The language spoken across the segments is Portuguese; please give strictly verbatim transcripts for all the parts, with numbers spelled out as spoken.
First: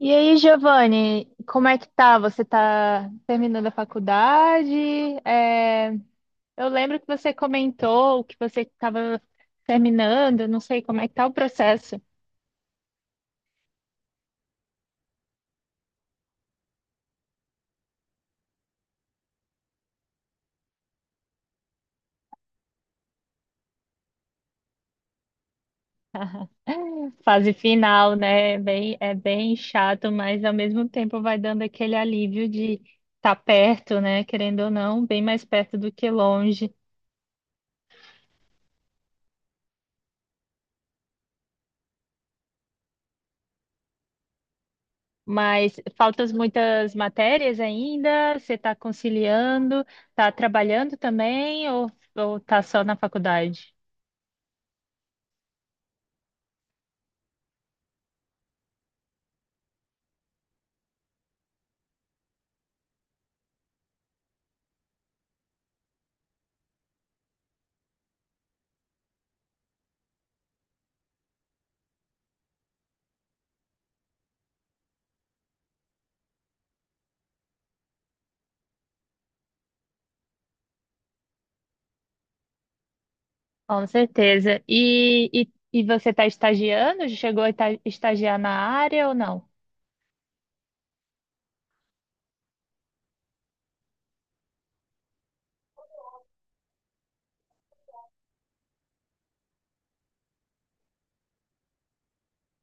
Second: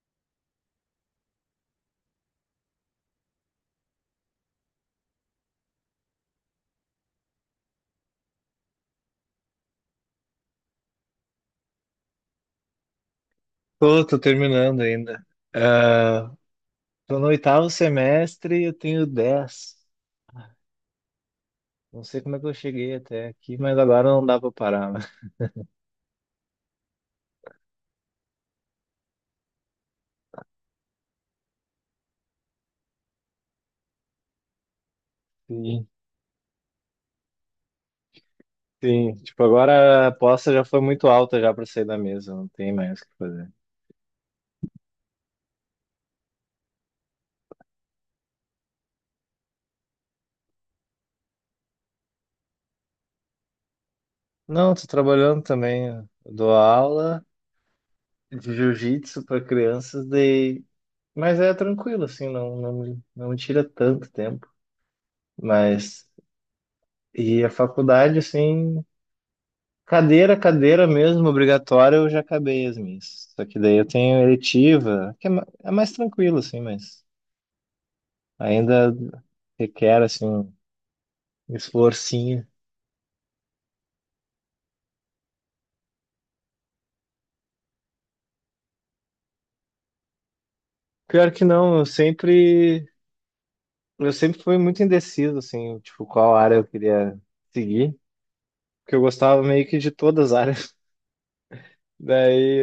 E aí, Giovanni, como é que tá? Você tá terminando a faculdade? É, eu lembro que você comentou que você estava terminando, não sei como é que tá o processo. Tô, tô terminando ainda. Ah, Tô no oitavo semestre e eu tenho dez. Não sei como é que eu cheguei até aqui, mas agora não dá pra parar, né? Fase final, né? Bem, é bem chato, mas ao mesmo tempo vai dando aquele alívio de estar perto, né? Querendo ou não, bem mais perto Sim, do que longe. sim. Tipo, agora a aposta já foi muito alta já pra sair da mesa, não tem mais o que fazer. Mas faltas muitas matérias ainda? Você está conciliando? Está trabalhando também ou ou está só na faculdade? Não, tô trabalhando também. Eu dou aula de jiu-jitsu pra crianças, daí... mas é tranquilo, assim, não, não, me- não me tira tanto tempo. Mas, e a faculdade, assim. Cadeira, cadeira mesmo, obrigatória, eu já acabei as minhas. Só que daí eu tenho eletiva, que é ma- é mais tranquilo, assim, mas ainda requer, assim, um esforcinho. Com certeza. E, e, e você está estagiando? Chegou a ita- estagiar na área ou não? Pior que não, eu sempre, eu sempre fui muito indeciso, assim, tipo, qual área eu queria seguir, porque eu gostava meio que de todas as áreas. Daí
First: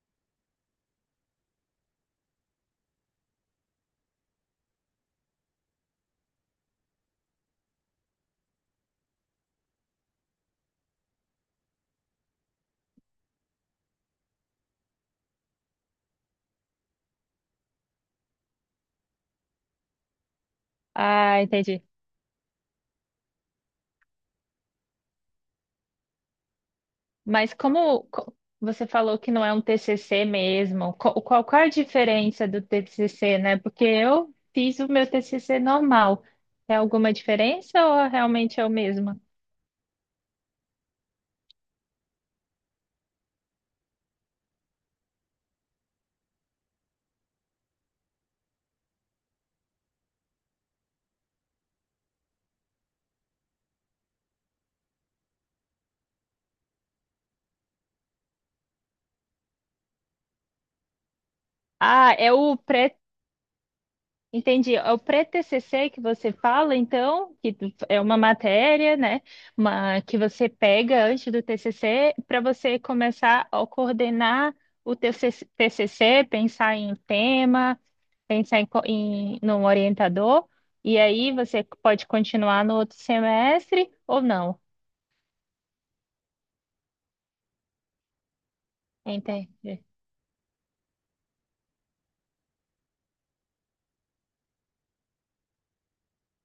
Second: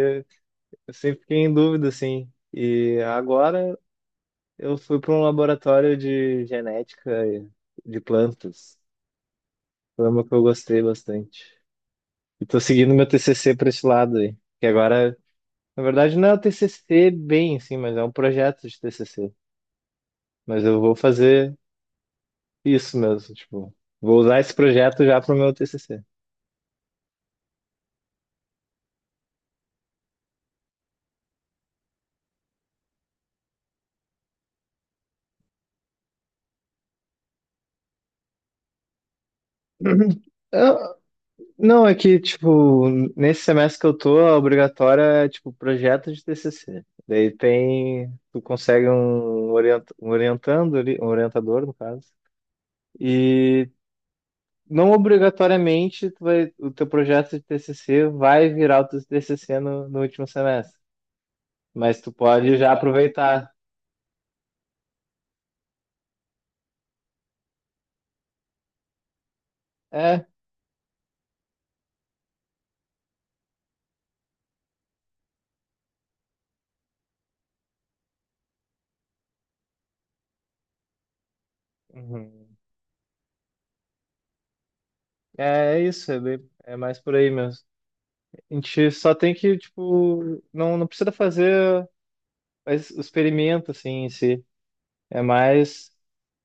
eu sempre fiquei em dúvida, assim. E agora eu fui para um laboratório de genética de plantas. Foi uma que eu gostei bastante. E tô seguindo meu T C C para esse lado aí. Que agora, na verdade, não é o T C C bem, assim, mas é um projeto de T C C. Mas eu vou Ah, fazer entendi. isso mesmo, tipo, vou usar esse projeto já pro meu T C C. Mas como co- você falou que não é um T C C mesmo, co- qual, qual a diferença do T C C, né? Porque eu fiz o meu T C C normal. É alguma diferença ou realmente é o mesmo? Uhum. Eu- não, é que, tipo, nesse semestre que eu tô, a obrigatória é, tipo, projeto de T C C. Daí tem, tu consegue um, orienta, um orientando ali, um orientador, no caso. E não obrigatoriamente tu vai, o teu projeto de T C C vai virar o teu T C C no, no último semestre, mas tu Ah, é o pode já aproveitar. Entendi. É o pré-T C C que você fala, então, que é uma matéria, né, uma, que É, você pega antes do T C C para você começar a coordenar o teu T C C, pensar em tema, pensar em, co- em num orientador, e aí você pode uhum. continuar no outro semestre ou não. É isso, é, bem- é mais por aí mesmo. A gente só tem Entendi. que, tipo, não, não precisa fazer as- o experimento assim em si, é mais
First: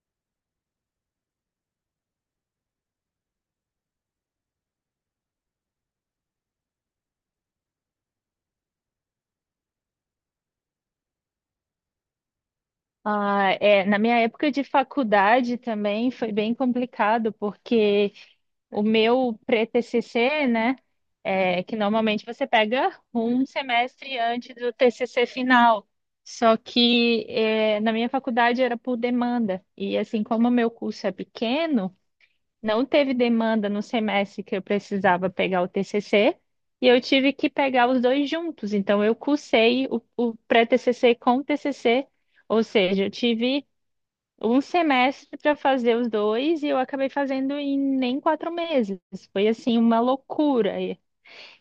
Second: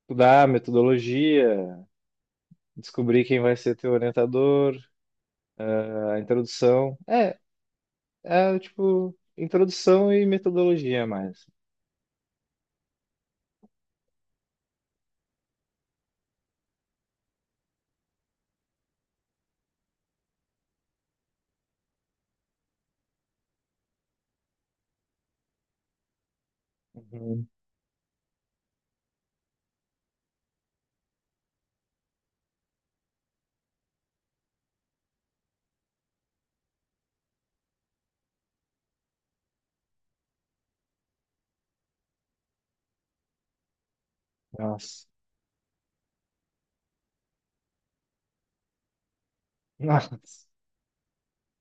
estudar a metodologia, descobrir quem vai ser teu orientador, a introdução. É, é tipo, introdução e metodologia mais. Ah, é, na minha época de faculdade também foi bem complicado, porque o meu pré-T C C, né, é que normalmente você pega um semestre antes do T C C final. Só que Uhum. é, na minha faculdade era por demanda. E assim, como o meu curso é pequeno, não teve demanda no semestre que eu precisava pegar o T C C e eu tive que pegar os dois juntos. Então, eu cursei o, o pré-T C C com o T C C, ou seja, eu tive um Nossa. semestre para fazer os dois e eu acabei fazendo em nem quatro meses. Foi assim uma Nossa. loucura. E,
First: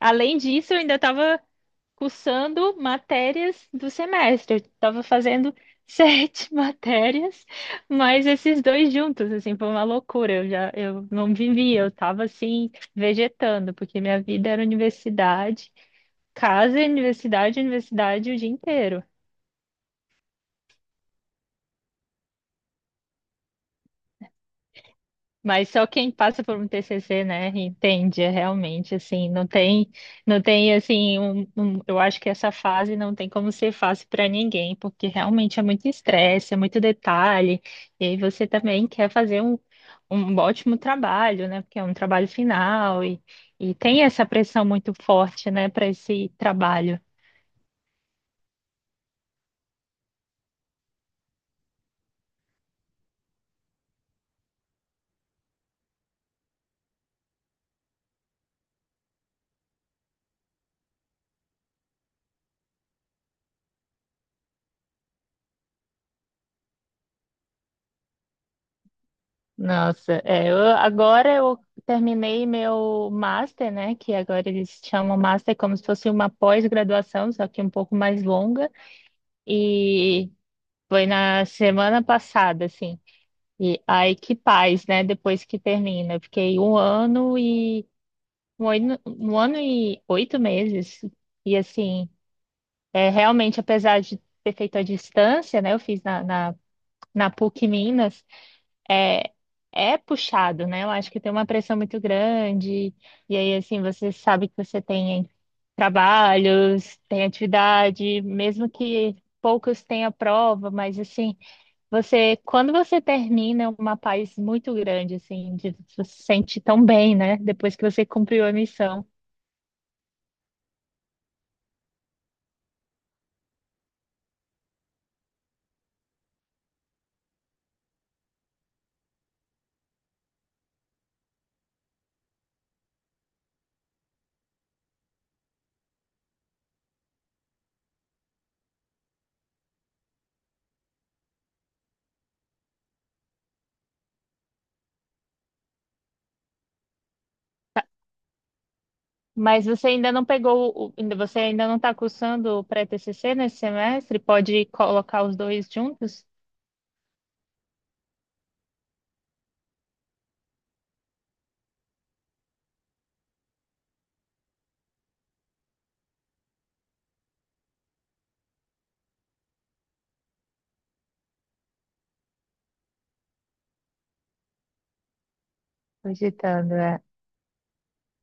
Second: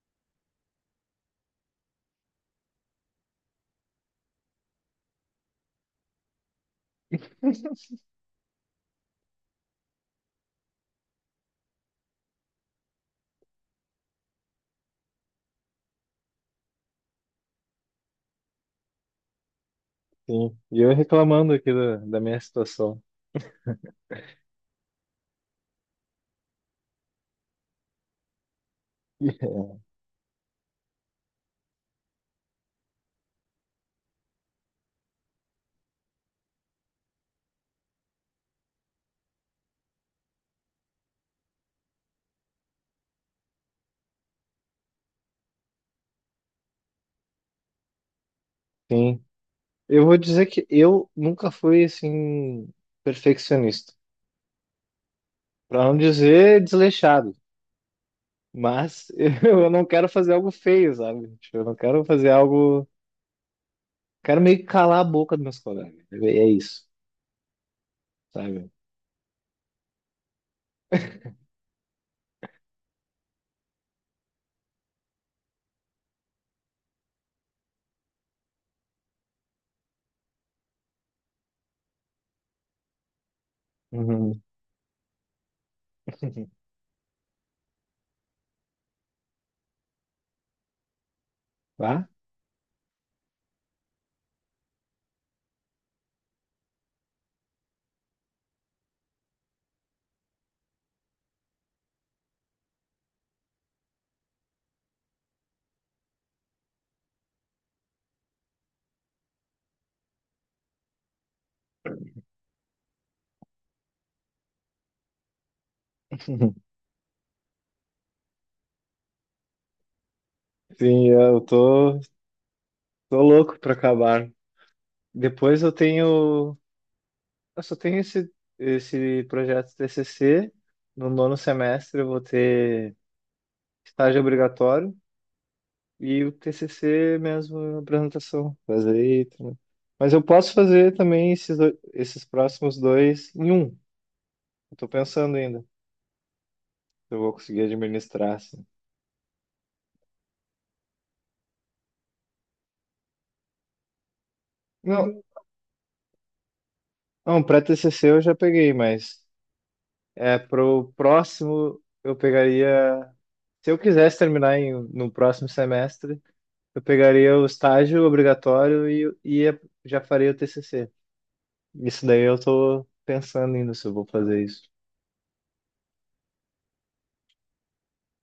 além disso, eu ainda estava cursando matérias do semestre. Eu estava fazendo sete matérias, mas esses dois juntos, assim, foi uma loucura. Eu já, eu não vivia, eu estava assim, vegetando, porque minha vida era universidade, casa, universidade, universidade o dia inteiro. Sim. E eu reclamando aqui da, da minha situação. Mas só quem passa por um T C C, né, entende é realmente assim, não tem, não tem assim, um, um- eu acho que essa fase não tem como ser fácil para ninguém, porque realmente é muito estresse, é muito detalhe, e aí você também quer fazer um, um ótimo trabalho, né, porque é um trabalho final e, e tem essa pressão muito forte, né, para esse trabalho. Sim. Eu vou dizer que eu nunca fui assim perfeccionista, para não dizer desleixado, mas eu não quero fazer algo feio, sabe? Tipo, eu não quero fazer algo, quero meio que calar a boca dos meus colegas. É é isso, sabe? Nossa, é, eu- agora eu terminei meu master, né? Que agora eles chamam master como se fosse uma pós-graduação, só que um pouco mais longa. E foi na semana passada, assim. E aí que Uhum. paz, né? Depois que termina. Eu fiquei um ano e um ano, um ano e oito meses. E Tá? assim, é realmente, apesar de ter feito à distância, né? Eu fiz na, na, na PUC Minas. É, é puxado, né? Eu acho que tem uma pressão muito grande. E aí, assim, você sabe que você tem trabalhos, tem atividade, mesmo que poucos tenham prova, mas assim, você, quando você termina, é uma paz muito grande, assim, de, você se sente tão bem, né? Depois que você cumpriu a missão. Sim, eu tô, tô louco para acabar. Depois eu tenho eu só tenho esse, esse projeto T C C. No nono semestre eu vou ter estágio obrigatório e o T C C mesmo, apresentação. Fazer aí. Também. Mas eu posso fazer também esses, do- esses próximos dois em um. Eu tô pensando ainda se eu vou conseguir administrar, assim. Mas você ainda não pegou, o- ainda você ainda não está cursando o pré-T C C nesse semestre? Pode Não, colocar os dois juntos? não, pré-T C C eu já peguei, mas é pro próximo eu pegaria... Se eu quisesse terminar em, no próximo semestre, eu pegaria o estágio obrigatório e, e ia- já faria o T C C. Isso daí eu tô pensando ainda se eu vou fazer isso. Cogitando,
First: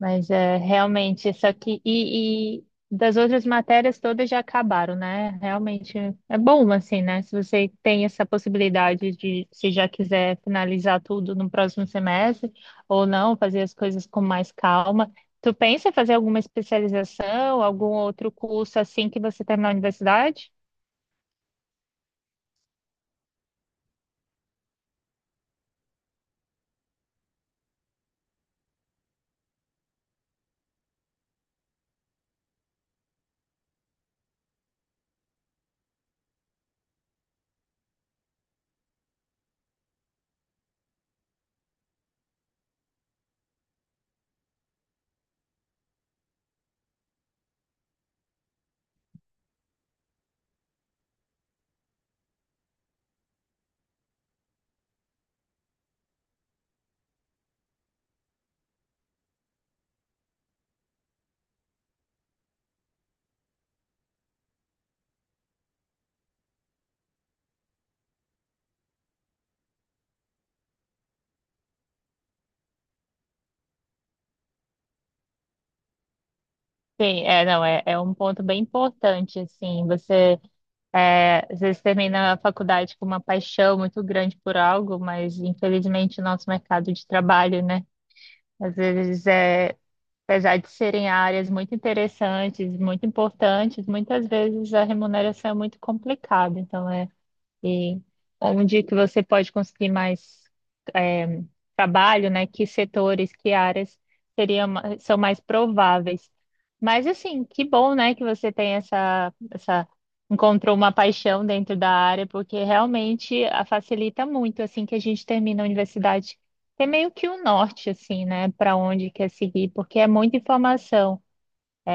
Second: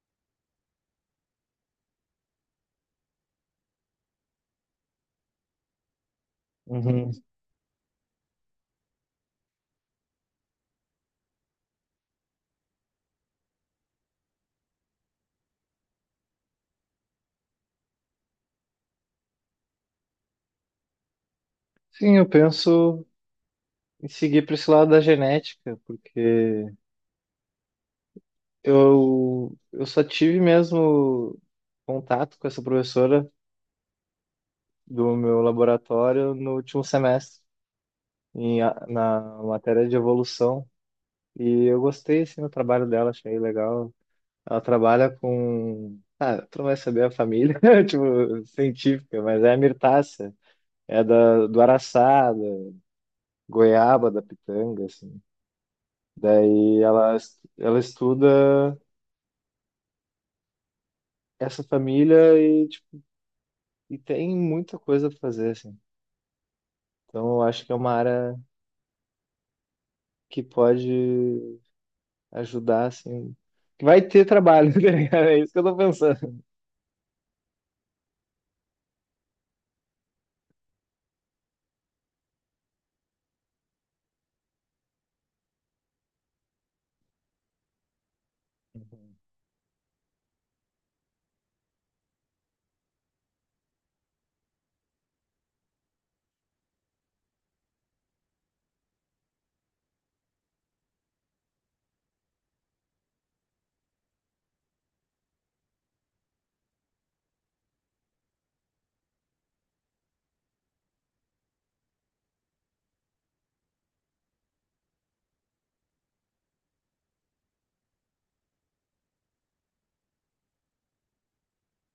mas é realmente isso aqui. E, e das outras matérias todas já acabaram, né? Realmente é bom, assim, Uhum. né? Se você tem essa possibilidade de, se já quiser finalizar tudo no próximo semestre, ou não, fazer as coisas com mais calma. Tu pensa em fazer alguma especialização, algum outro curso assim que você terminar a universidade? Sim, eu penso em seguir para esse lado da genética, porque eu, eu só tive mesmo contato com essa professora do meu laboratório no último semestre, em, a- na matéria de evolução. E eu gostei assim, do trabalho dela, achei legal. Ela trabalha com. Ah, tu não vai saber a família, tipo, científica, mas é a mirtácea. É da, do araçá, da goiaba, da pitanga, assim. Daí ela, es- ela estuda essa família e, tipo, e tem muita coisa pra fazer, assim. Então eu acho que é uma área que pode ajudar, assim. Que vai ter trabalho, tá ligado? É isso que eu tô pensando. Sim, é, não, é, é um ponto bem importante, assim, você. É, às vezes termina a faculdade com uma paixão muito grande por algo, mas infelizmente o nosso mercado de trabalho, né? Às Uhum. vezes é, apesar de serem áreas muito interessantes, muito importantes, muitas vezes a remuneração é muito complicada. Então é e onde que você pode conseguir mais é, trabalho, né? Que setores, que áreas seriam, ma- são mais prováveis. Mas assim, que bom, né, que você tem essa, essa encontrou uma paixão dentro da área, porque realmente a facilita muito assim que a gente termina a universidade. Tem meio que o norte, assim, né, para onde quer seguir, porque é muita informação.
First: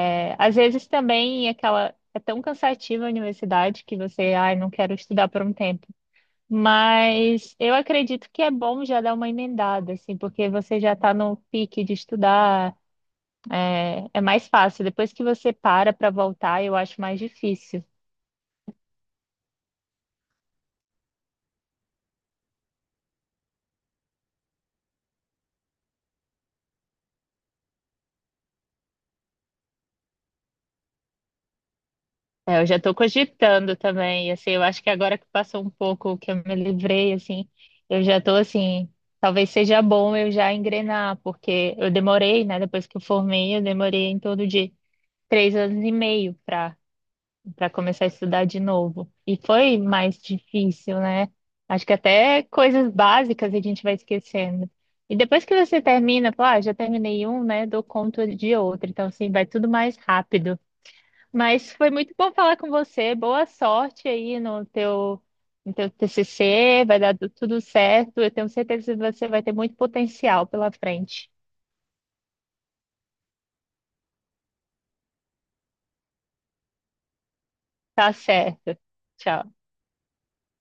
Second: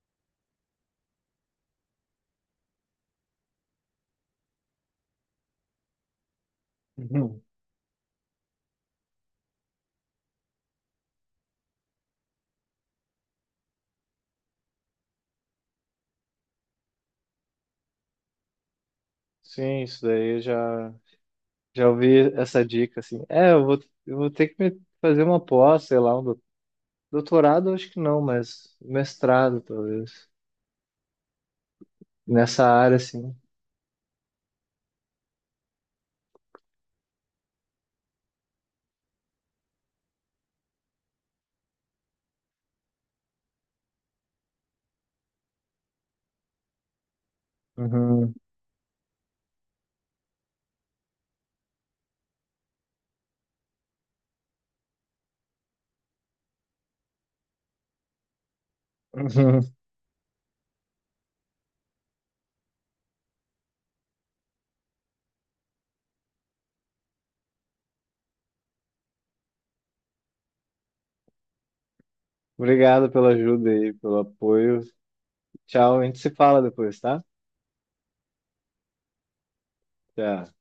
É, às vezes também é aquela é tão cansativa a universidade que você, ai, não quero estudar por um tempo. Uhum. Mas eu acredito que é bom já dar uma emendada, assim, porque você já está no pique de estudar, é, é mais fácil. Depois que você para para voltar, eu acho mais difícil. Sim, isso daí já. Já ouvi essa dica, assim. É, eu vou, eu vou ter que me- fazer uma pós, sei lá, um do- doutorado, acho que não, mas mestrado, talvez. É, Nessa eu já estou área, assim. cogitando também, assim, eu acho que agora que passou um pouco que eu me livrei, assim, eu já estou assim, talvez seja bom eu já engrenar, porque eu demorei, né? Depois que eu formei, eu demorei em torno de três anos e meio para para começar a Uhum, estudar de novo. E foi mais difícil, né? Acho que até coisas básicas a gente vai esquecendo. E depois que você termina, fala, ah, já terminei um, né? Dou conta de outro. Então, assim, vai uhum. tudo mais rápido. Mas foi muito bom falar com você. Boa sorte aí no teu, no teu T C C. Vai dar tu- tudo certo. Eu tenho certeza que você vai ter muito potencial pela frente. Obrigado pela ajuda aí, pelo apoio. Tchau, a gente se fala depois, tá? Tá certo. Tchau. Tchau.